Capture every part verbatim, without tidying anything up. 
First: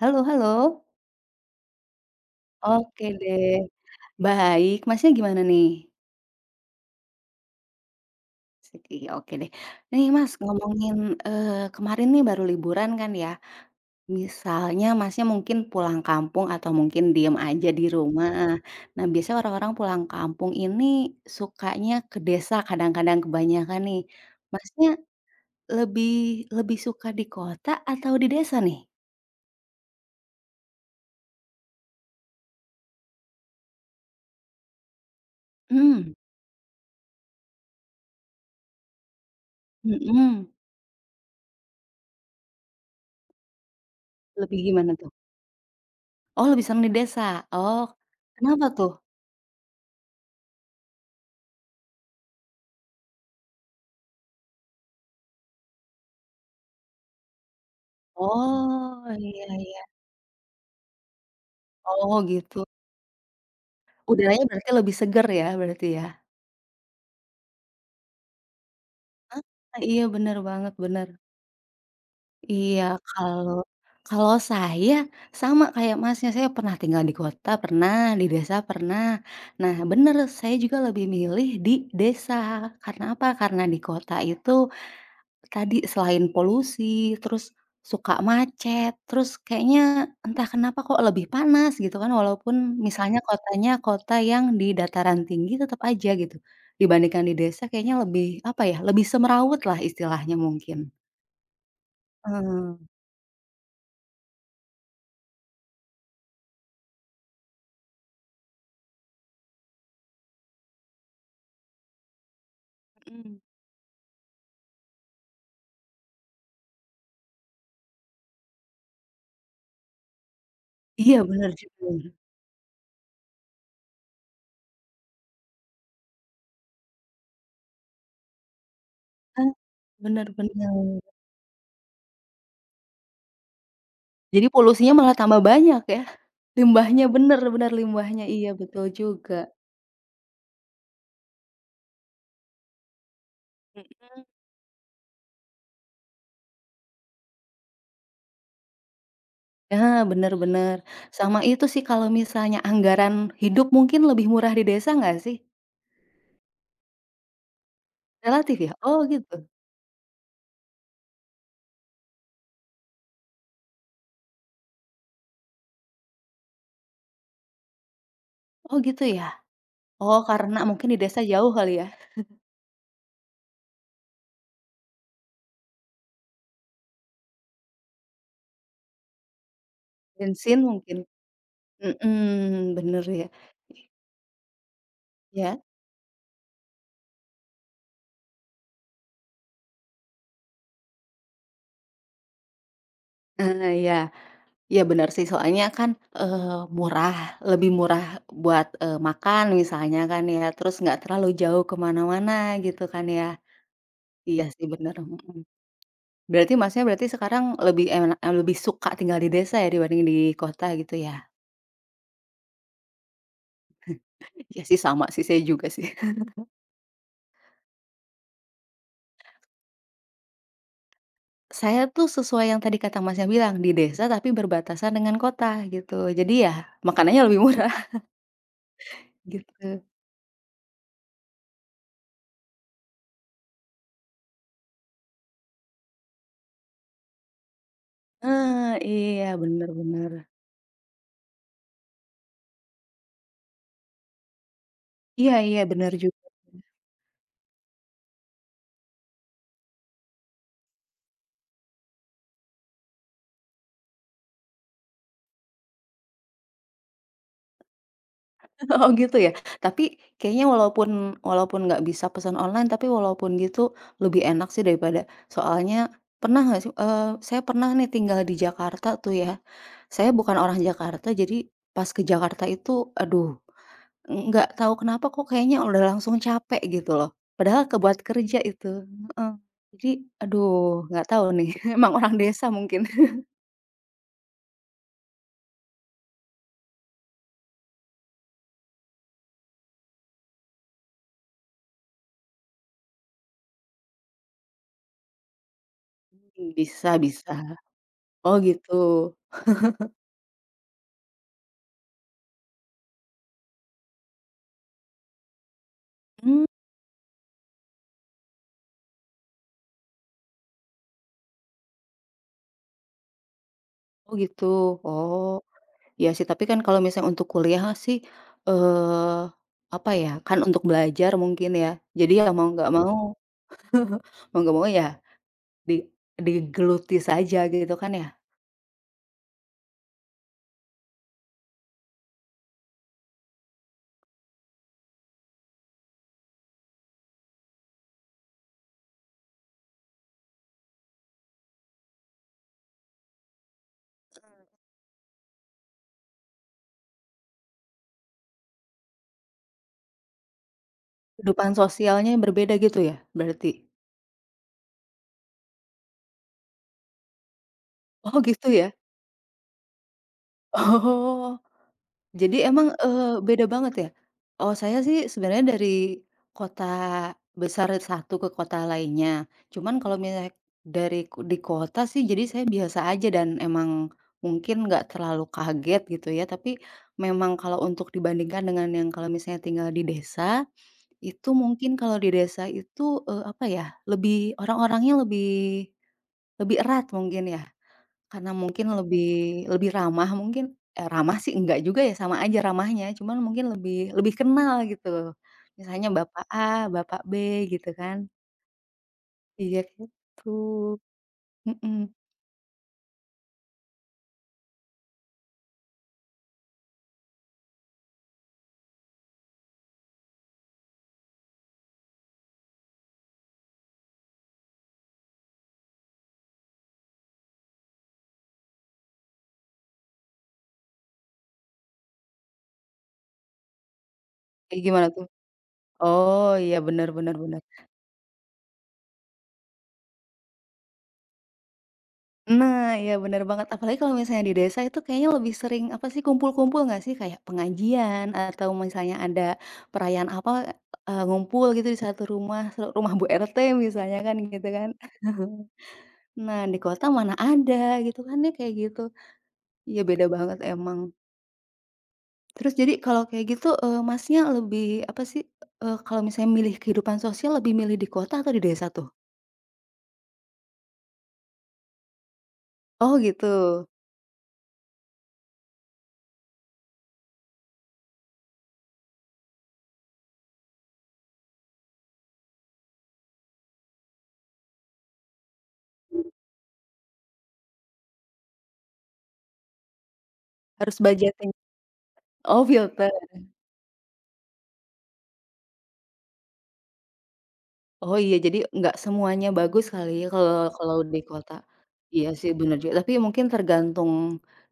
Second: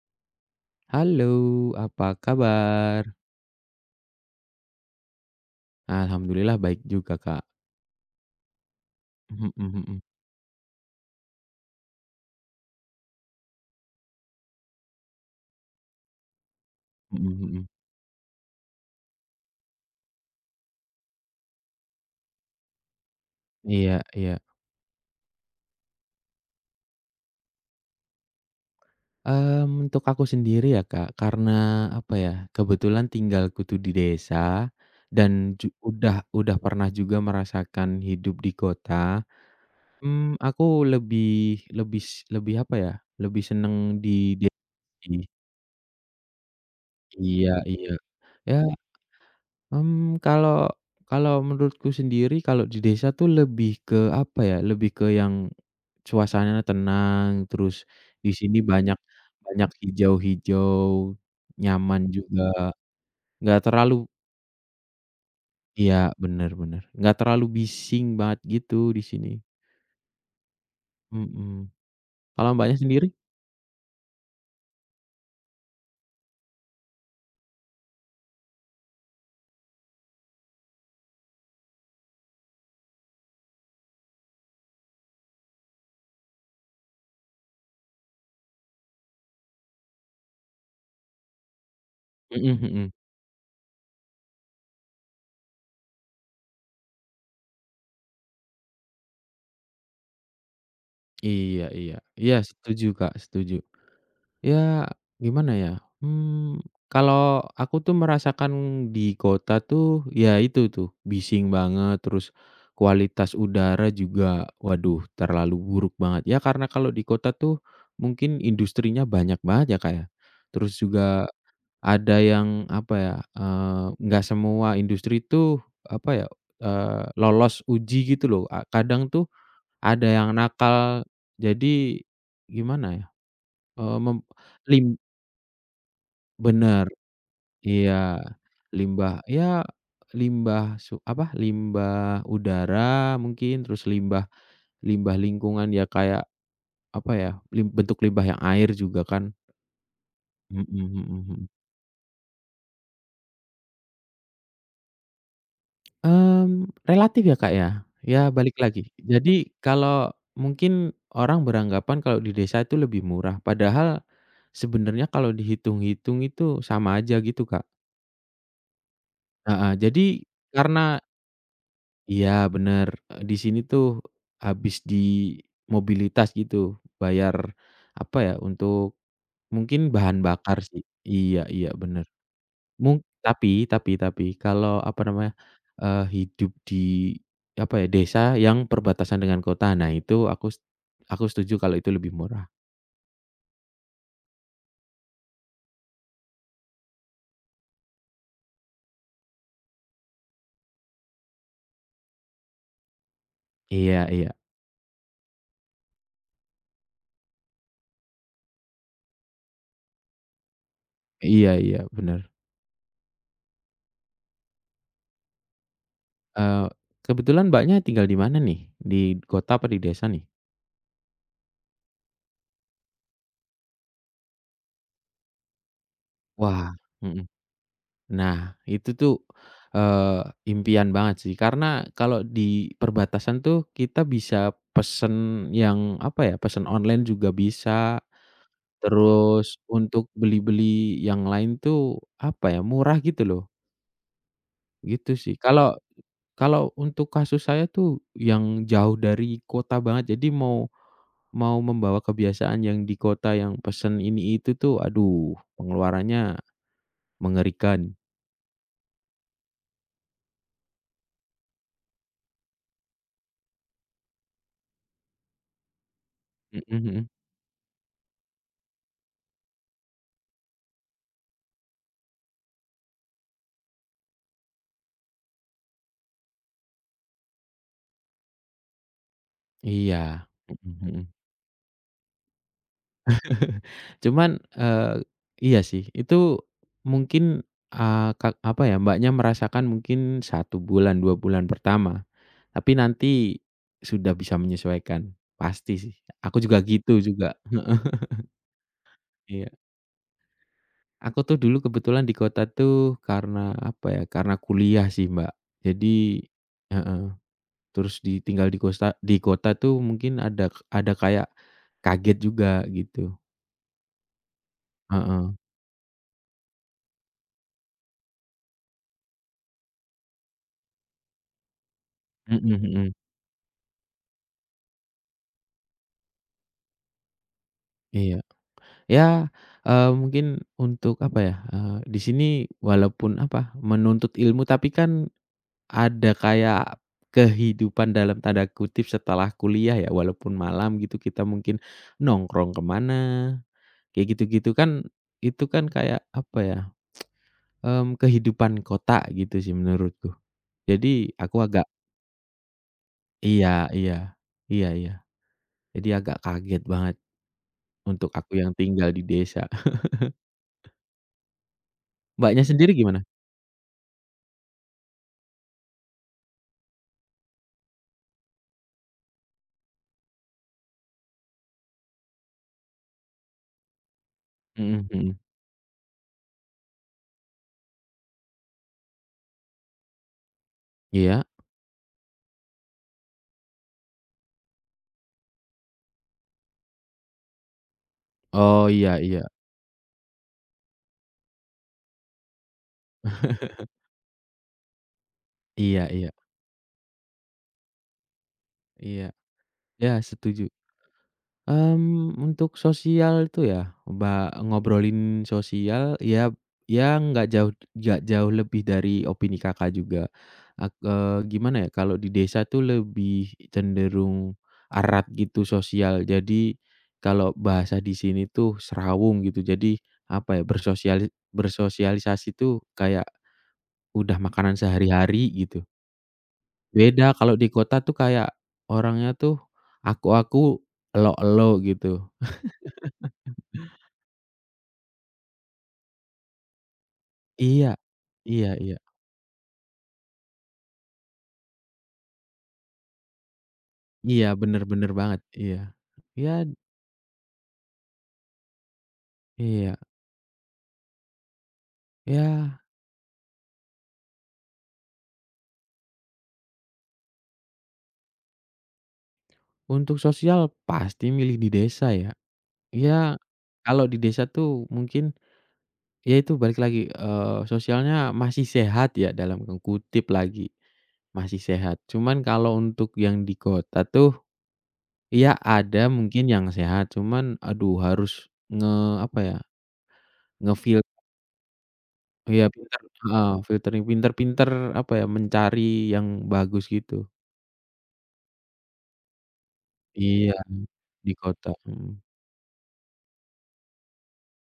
Halo halo, Halo, apa kabar? oke deh, baik, Masnya gimana nih? Alhamdulillah baik juga, Kak. Seki oke deh. Mhm mhm Nih Mas, ngomongin, eee, kemarin nih baru liburan kan ya, misalnya Masnya mungkin pulang kampung atau mungkin mhm diem mhm. aja di rumah. Nah, biasanya orang-orang pulang kampung ini sukanya ke desa kadang-kadang kebanyakan nih. Iya iya. Masnya lebih lebih suka di kota atau di desa nih? Mmm, untuk aku sendiri ya, Kak, karena apa ya, kebetulan tinggalku tuh di desa dan ju Mmm, udah udah pernah juga merasakan hidup di kota. mmm, mhm, Aku lebih lebih s lebih apa ya, lebih seneng di desa lebih gimana tuh? sih. Oh, lebih seneng di desa? Iya Oh, iya. Ya, kenapa tuh? Mmm, kalau kalau menurutku sendiri kalau di desa tuh lebih ke apa ya, lebih ke yang suasananya tenang. Terus di sini banyak Oh, iya banyak iya. hijau-hijau, nyaman Oh, gitu. juga, nggak terlalu, Udaranya berarti lebih seger ya, berarti iya, ya? bener bener, nggak terlalu bising banget gitu di sini, Heeh, iya bener banget, bener. mhm. Kalau Mbaknya Iya, sendiri? kalau kalau saya sama kayak Masnya, saya pernah tinggal di kota, pernah, di desa pernah. Nah bener, saya juga lebih milih di desa. Karena apa? Karena di kota itu tadi selain polusi, terus suka macet, terus kayaknya entah kenapa kok lebih panas gitu kan, walaupun Mhm mhm. misalnya kotanya kota yang di dataran tinggi tetap aja gitu, dibandingkan di desa kayaknya lebih, apa ya, lebih semrawut lah istilahnya mungkin. Iya iya. Iya Heeh. setuju Kak, setuju. Ya, gimana ya, mmm, kalau aku tuh merasakan di kota tuh, ya itu tuh, bising banget. Terus kualitas Mhm. udara juga waduh terlalu buruk banget. Ya karena kalau di kota tuh mungkin industrinya banyak banget ya, Kak, ya. Terus Iya juga bener juga. ada yang apa ya, eee, nggak semua industri tuh apa ya, eee, lolos uji gitu loh, a kadang tuh Heeh, ada bener yang bener. nakal. Jadi gimana ya, eee, mem Jadi lim polusinya malah tambah banyak ya, bener, limbahnya bener bener iya. limbahnya, iya betul Limbah juga. ya, limbah su apa, limbah udara mungkin, terus Mhm. limbah limbah lingkungan ya kayak apa ya, lim bentuk limbah yang air juga kan. Nah, bener Mhm bener. mhm Sama mhm. itu sih kalau misalnya anggaran hidup mungkin lebih murah di desa nggak sih? Mmm, relatif ya, Kak, ya. Ya Relatif balik ya? lagi. Oh gitu? Jadi kalau mungkin orang beranggapan kalau di desa itu lebih murah, padahal sebenarnya kalau dihitung-hitung itu sama aja gitu, Kak. Oh gitu ya? Heeh, jadi Oh karena karena, mungkin di desa jauh kali ya? iya bener, eee, di sini tuh habis di mobilitas gitu, bayar apa ya, untuk mungkin bahan bakar Bensin sih. mungkin? Iya iya bener. Mhm, Mung bener ya. tapi tapi tapi kalau apa namanya, Ya. eee, hidup di apa ya, desa yang perbatasan dengan kota, nah itu aku s aku setuju kalau itu lebih murah. Eee, ya Iya bener sih soalnya kan, eee, murah, lebih murah buat, eee, makan misalnya kan ya, terus nggak terlalu jauh kemana mana gitu kan ya. Iya iya. Iya sih bener, mhm. Berarti Masnya berarti sekarang lebih enak eee, lebih suka tinggal di desa ya dibanding di kota gitu ya? Iya iya bener. Iya sih sama sih saya juga sih. Eee, Kebetulan Mbaknya tinggal di mana nih? Di kota apa di desa nih? Saya tuh sesuai yang tadi kata Masnya bilang di desa tapi berbatasan dengan kota gitu. Jadi ya Wah, makanannya mhm. lebih murah Nah, itu tuh, gitu. eee, impian banget sih, karena kalau di perbatasan tuh kita bisa pesen yang, apa ya, pesen online juga bisa. Ah iya Terus bener untuk bener. beli-beli yang lain tuh, apa ya, murah gitu loh, gitu Iya sih. iya Kalau bener juga. kalau untuk kasus saya tuh yang jauh dari kota banget, jadi mau mau membawa kebiasaan yang di kota yang pesen ini itu tuh, aduh pengeluarannya mengerikan. Oh gitu ya? Tapi kayaknya walaupun walaupun nggak bisa pesan online, tapi walaupun gitu lebih enak sih daripada soalnya pernah nggak Mhm sih, eee, mhm. saya pernah nih tinggal di Jakarta tuh ya, saya bukan orang Jakarta jadi pas ke Jakarta itu aduh nggak tahu kenapa kok kayaknya udah langsung capek gitu loh, padahal kebuat kerja itu, heeh. Jadi Iya. Mhm aduh nggak mhm. tahu nih emang orang desa mungkin. Cuman, eee, iya sih, itu mungkin, eee, ka apa ya, Mbaknya merasakan mungkin satu bulan, dua bulan pertama, tapi nanti sudah bisa menyesuaikan, pasti sih. Aku juga Bisa gitu bisa. juga, Oh gitu. iya. Aku tuh dulu kebetulan di kota tuh karena apa ya, karena kuliah sih, Mbak. Jadi Mmm, heeh, terus ditinggal di kota di kota tuh mungkin ada ada kayak kaget juga gitu, oh gitu. Oh. heeh, Iya sih, tapi kan kalau misalnya untuk kuliah sih, eee, apa ya, kan untuk belajar mungkin ya. Jadi ya mhm mau nggak Mhm. mau mhm, mau nggak mau ya di digeluti saja gitu kan ya. iya. Ya, eee, mungkin untuk apa ya, eee, di sini walaupun apa, menuntut ilmu tapi kan ada kayak kehidupan dalam tanda kutip setelah kuliah ya, walaupun malam gitu kita mungkin nongkrong ke mana, kayak gitu-gitu kan itu kan kayak apa ya, mmm, kehidupan kota gitu sih menurutku. Jadi aku Kehidupan agak sosialnya yang berbeda gitu ya iya berarti? iya, iya iya. Jadi agak kaget banget untuk Oh aku gitu yang ya? tinggal di desa. Oh. Jadi Mbaknya sendiri emang, gimana? eee, beda banget ya? Oh saya sih sebenarnya dari kota besar satu ke kota lainnya. Cuman kalau misalnya dari ku di kota sih jadi saya biasa aja dan emang mungkin Mhm nggak mhm. terlalu kaget gitu ya. Tapi memang kalau untuk dibandingkan dengan yang kalau misalnya tinggal di desa, Iya. itu mungkin kalau di desa itu, eee, apa ya, lebih orang-orangnya lebih lebih erat mungkin ya. Karena mungkin Oh, iya lebih iya. lebih ramah mungkin, eee, ramah sih enggak juga ya, sama aja ramahnya, cuman mungkin lebih lebih kenal gitu. Iya Misalnya iya bapak A, bapak B gitu kan. iya. Iya Ya, gitu, setuju. mhm. Mmm, untuk sosial itu ya, ba ngobrolin sosial, ya ya nggak jauh nggak jauh lebih dari opini Kakak juga. Ak eee, gimana ya, kalau di desa tuh lebih cenderung erat gitu sosial. Jadi, kalau bahasa di sini tuh serawung gitu. Jadi, apa ya, bersosiali bersosialisasi tuh kayak udah makanan Kayak gimana tuh? sehari-hari gitu. Oh, iya bener Beda bener kalau bener. di kota tuh kayak orangnya tuh aku-aku, elo-elo gitu. Nah, iya bener banget, apalagi kalau misalnya di desa itu kayaknya lebih sering apa sih, kumpul-kumpul nggak sih? Kayak Iya. pengajian atau Iya iya. misalnya ada perayaan apa, eee, ngumpul gitu di satu rumah, se rumah Bu R T misalnya kan Iya, gitu bener kan. bener banget, iya. Iya Nah, di kota mana ada gitu kan ya kayak gitu. iya. Ya beda banget emang. Terus Ya, jadi kalau kayak gitu, eee, Masnya lebih apa sih, eee, kalau misalnya milih kehidupan sosial lebih milih di kota atau di desa tuh? untuk sosial pasti milih di desa ya. Oh Ya, gitu, kalau di desa tuh mungkin ya itu balik lagi, eee, sosialnya masih sehat ya dalam kutip lagi, masih sehat. Cuman kalau untuk yang di kota tuh, ya ada mungkin yang sehat, cuman aduh harus nge apa ya, harus ngefil budgeting. Oh iya pinter, filter. heeh, filtering, pinter-pinter apa ya, mencari yang bagus gitu. Oh iya, jadi nggak semuanya bagus kali ya Iya, kalau kalau di di kota. kota, mhm. Iya sih bener juga, tapi mungkin tergantung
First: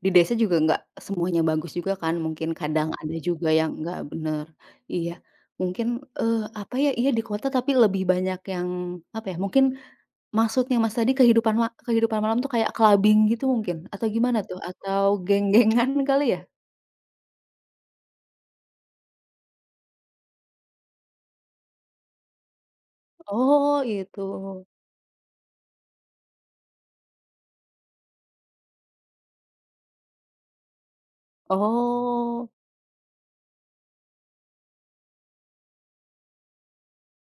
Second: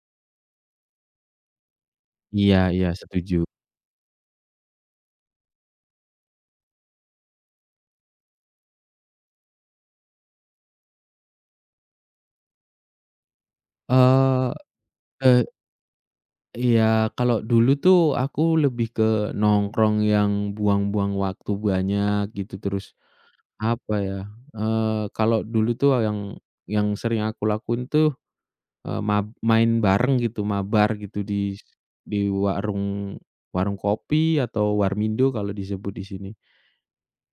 di desa juga nggak semuanya bagus juga kan, mungkin Iya kadang iya ada setuju. juga yang nggak bener. Iya, mungkin, eee, apa ya, iya di kota tapi lebih banyak yang, apa ya, mungkin maksudnya Mas tadi kehidupan ma kehidupan malam tuh kayak clubbing gitu mungkin? Atau gimana Eee tuh? Atau eee, geng-gengan kali ya? Iya, kalau dulu tuh aku lebih ke nongkrong yang buang-buang waktu banyak gitu. Terus Oh apa itu. ya, eee, kalau dulu tuh yang yang sering aku lakuin tuh, eee, mab main bareng gitu, mabar gitu di s di Oh. warung warung kopi atau warmindo kalau disebut di sini,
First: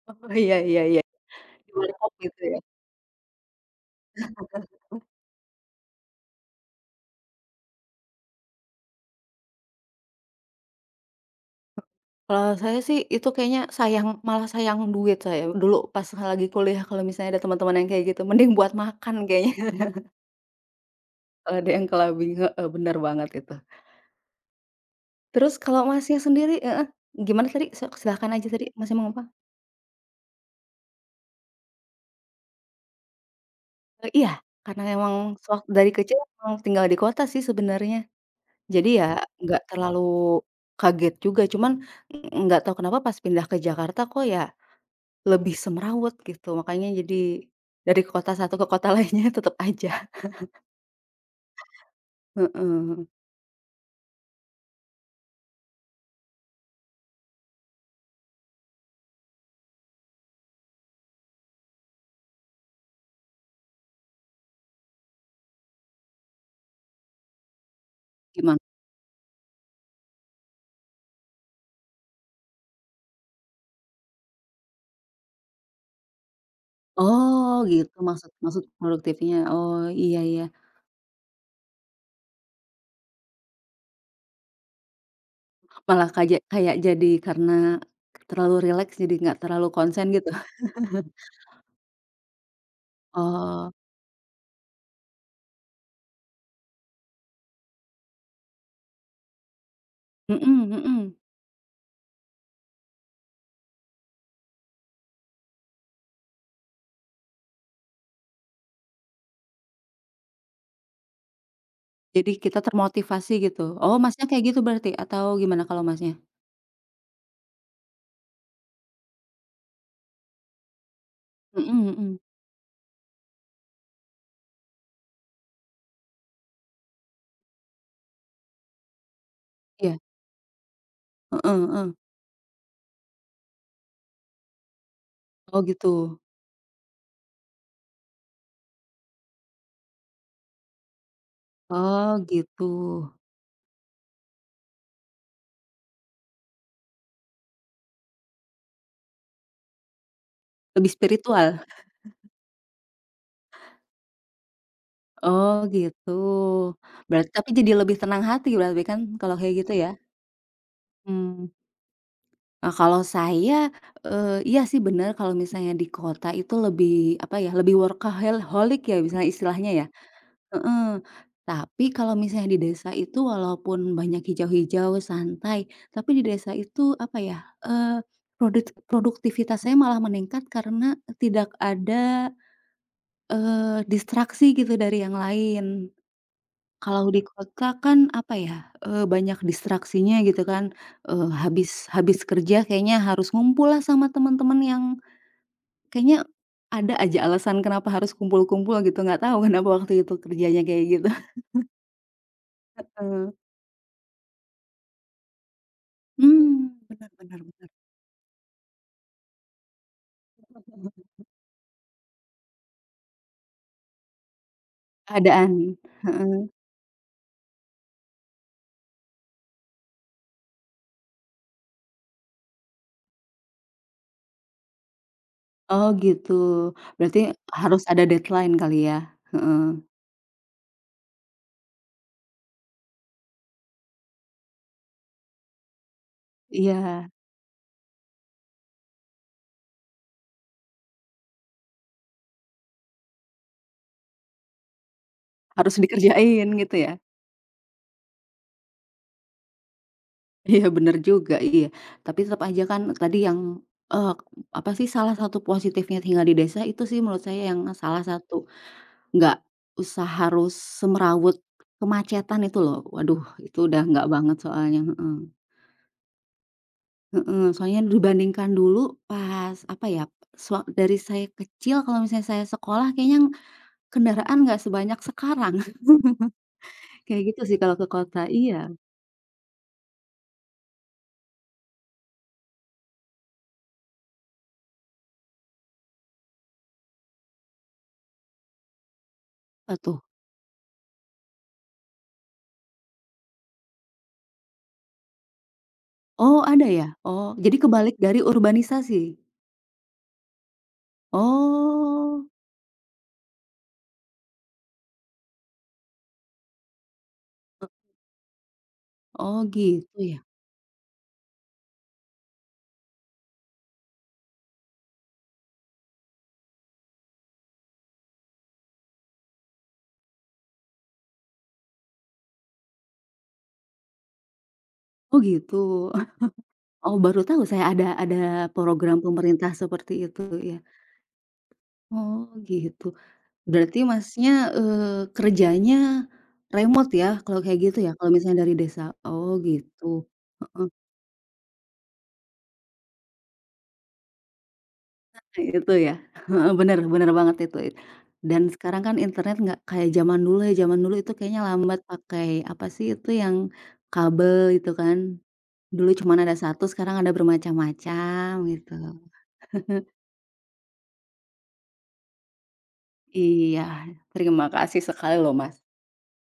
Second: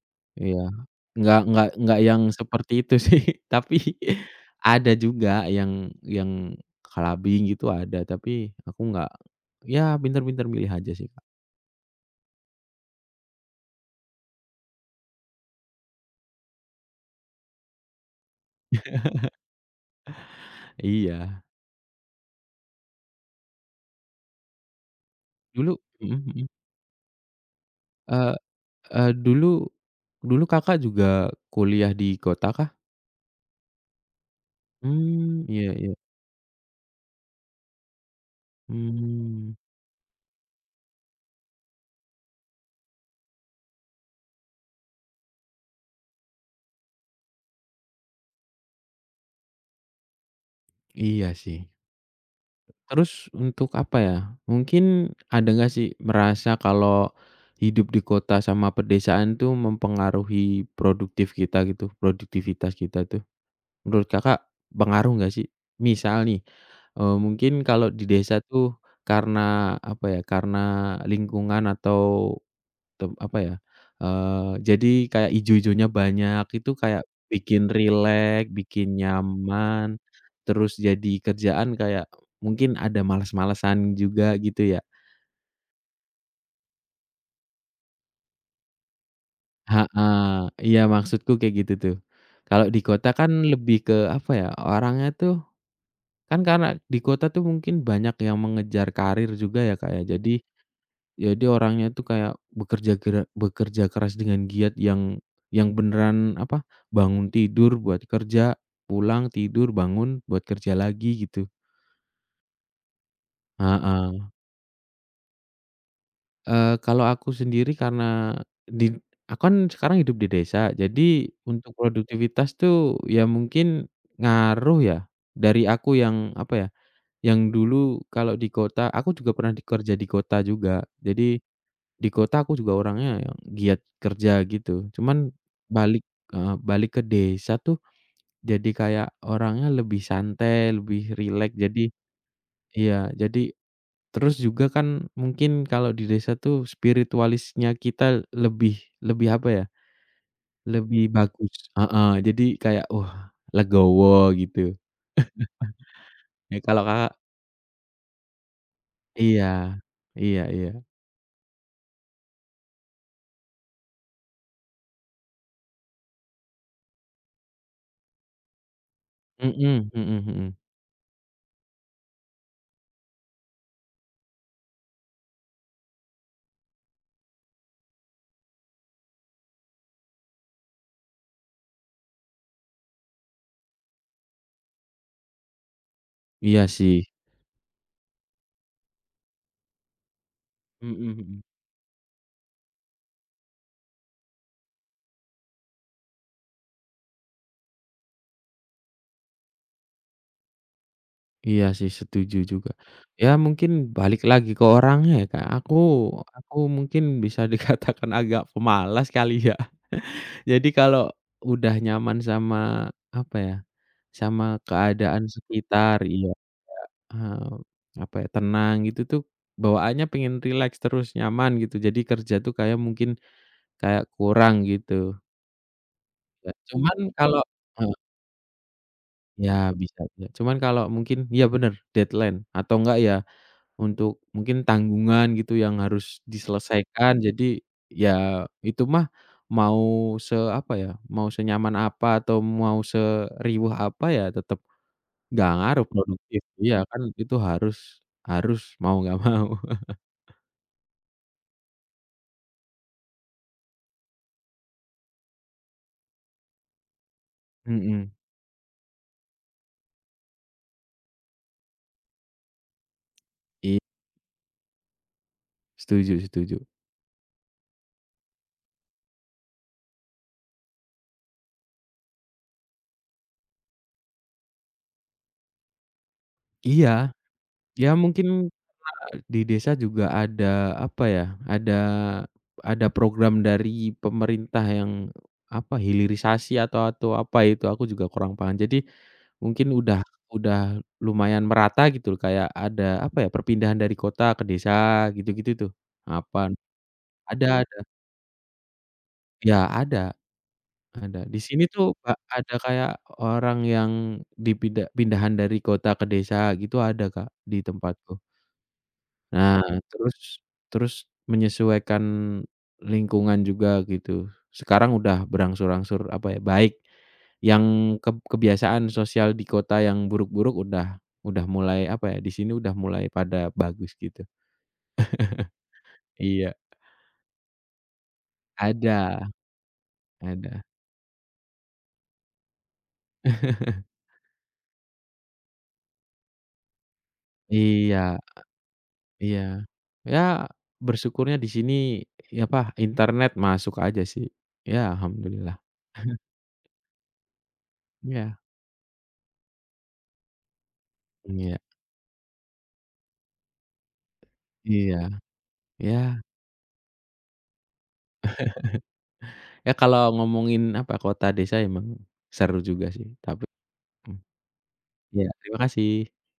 Oh iya iya. iya iya, Nggak nggak di nggak warkop yang gitu ya? seperti itu sih, tapi ada juga yang yang clubbing gitu ada, tapi aku nggak ya pintar-pintar milih aja sih, Kak. Kalau saya sih itu kayaknya sayang, malah sayang duit saya. Dulu pas lagi kuliah kalau misalnya ada teman-teman yang kayak gitu, mending buat makan kayaknya. Iya, Kalau ada yang kelabing, heeh, benar banget itu. Terus dulu kalau Masnya mhm mhm. sendiri heeh, gimana tadi? Si silahkan eee aja tadi masih mau eee, apa? dulu Dulu Kakak juga kuliah di kota kah? Eee, iya, karena emang Hmm sewak iya dari iya, kecil emang tinggal di kota sih sebenarnya. Jadi ya hmm nggak terlalu kaget juga, cuman nggak tahu kenapa pas pindah ke Jakarta kok ya lebih semrawut gitu, makanya jadi dari kota satu ke kota lainnya tetap aja. iya sih. Heeh, Terus untuk apa ya, mungkin ada nggak sih merasa kalau hidup di kota sama pedesaan tuh mempengaruhi produktif kita gitu, produktivitas kita tuh? Menurut Kakak pengaruh nggak sih? Misal nih, eee, mungkin kalau di desa gimana? tuh karena apa ya, karena lingkungan atau Tem apa ya, eee, jadi kayak ijo-ijonya banyak, itu kayak Oh bikin gitu maksud rileks, maksud bikin produktifnya, oh nyaman, iya iya, terus jadi kerjaan kayak mungkin ada males-malesan juga gitu ya. malah kaja kayak jadi karena terlalu rileks jadi nggak terlalu konsen gitu. Heeh, iya maksudku kayak gitu tuh. Kalau di kota kan Oh, lebih ke apa ya, orangnya tuh kan karena di kota tuh mungkin banyak yang mengejar karir juga ya Kak ya, jadi mhm mhm, Jadi orangnya itu kayak bekerja gera bekerja keras dengan giat yang yang beneran apa, bangun tidur buat kerja, pulang tidur, bangun buat kerja lagi gitu. jadi kita termotivasi gitu. Oh Heeh. Masnya kayak gitu berarti atau gimana kalau Masnya? Eee, kalau aku sendiri karena di aku kan sekarang hidup di desa, jadi untuk Mhm mhm, produktivitas tuh ya mungkin ngaruh ya dari aku yang apa ya, yang dulu kalau di kota aku juga pernah di iya, di kota juga. Jadi heeh heeh. di kota aku juga orangnya yang giat kerja gitu, cuman Oh balik gitu, heeh, balik ke desa tuh jadi kayak orangnya lebih santai, lebih rileks, jadi oh gitu, iya. Jadi terus juga kan mungkin kalau di desa tuh spiritualisnya kita lebih lebih apa ya, lebih lebih bagus, spiritual? heeh, jadi kayak, wah, legowo gitu. Oh gitu, Ya kalau Kakak berarti tapi jadi lebih tenang hati berarti kan kalau iya, kayak gitu ya? iya iya. Mmm. Nah kalau saya, eee, iya sih benar kalau misalnya di kota itu lebih, apa ya, lebih workaholic ya misalnya istilahnya ya, Mhm mhm mhm. heeh. Tapi kalau misalnya di desa itu walaupun banyak hijau-hijau, santai, tapi di desa itu, apa ya, eee, produt produktivitas saya malah meningkat karena tidak ada, eee, distraksi gitu dari yang lain. Iya sih. Kalau di kota kan, apa ya, eee, banyak distraksinya gitu kan, Mhm eee, mhm. habis habis kerja kayaknya harus ngumpul lah sama teman-teman yang kayaknya ada aja alasan kenapa harus kumpul-kumpul gitu, nggak tahu kenapa waktu itu kerjanya kayak gitu. Iya sih setuju juga. Ya Heeh. mungkin balik lagi ke orangnya ya Kak, aku aku Mmm, mungkin bener bener bisa bener. dikatakan agak pemalas kali ya. Jadi kalau udah nyaman sama, apa ya, sama keadaan Keadaan, sekitar iya, heeh. eee, apa ya, tenang gitu tuh bawaannya pengen relax terus, nyaman gitu. Jadi kerja tuh kayak mungkin kayak kurang gitu. Oh gitu, Ya cuman berarti kalau, harus heeh, ada deadline kali ya? ya Heeh. bisa bisa. Cuman kalau mungkin ya bener, deadline atau enggak ya untuk mungkin tanggungan gitu yang harus Iya, diselesaikan jadi ya itu mah mau se apa ya, mau senyaman apa atau mau seriuh apa ya tetap nggak harus ngaruh produktif. dikerjain gitu Iya ya? kan itu harus harus mau nggak mau. Iya bener juga, iya. Tapi tetap aja kan tadi yang, eee, apa sih salah satu positifnya tinggal di desa itu sih menurut saya yang salah Mhm, satu, nggak usah harus semerawut kemacetan itu loh. Waduh itu iya udah nggak banget soalnya, heeh. setuju setuju. Heeh, soalnya dibandingkan dulu pas apa ya, sewak dari saya kecil kalau misalnya saya sekolah kayaknya kendaraan nggak sebanyak sekarang. Iya, Kayak gitu sih kalau ke ya mungkin kota iya. e, di desa juga ada apa ya, ada ada program dari pemerintah yang apa, hilirisasi atau atau apa itu aku juga kurang paham. Jadi mungkin Apa tuh? udah udah lumayan merata gitu loh, kayak ada apa ya, perpindahan dari kota ke desa gitu-gitu tuh. Apa Oh ada ya? Oh ada jadi ada, kebalik dari urbanisasi? iya ada ada. Di sini tuh Kak, Oh, ada kayak orang yang dipindah pindahan dari kota ke desa gitu ada Kak, di e tempatku. oh Nah, gitu terus ya? terus menyesuaikan lingkungan juga gitu. Sekarang udah berangsur-angsur apa ya, baik. Yang keb kebiasaan sosial di kota yang buruk-buruk udah udah mulai apa ya, di sini udah mulai pada bagus gitu. Oh gitu. Iya, Oh baru tahu saya ada ada program ada pemerintah seperti itu ya. ada. Oh gitu. Berarti Masnya, eee, kerjanya remote ya kalau kayak gitu ya? Kalau Iya misalnya dari desa? Oh iya. gitu. Ya Heeh, bersyukurnya di sini ya apa, internet masuk aja sih. Ya alhamdulillah. itu ya? Heeh, bener bener banget itu Iya dan sekarang kan internet nggak kayak zaman dulu ya, zaman dulu itu kayaknya iya lambat pakai apa sih itu yang kabel itu kan? iya Dulu iya. cuman ada satu, sekarang ada bermacam-macam gitu. Ya kalau ngomongin apa, kota desa emang seru juga sih tapi Iya, mhm, terima kasih sekali iya loh Mas. terima kasih.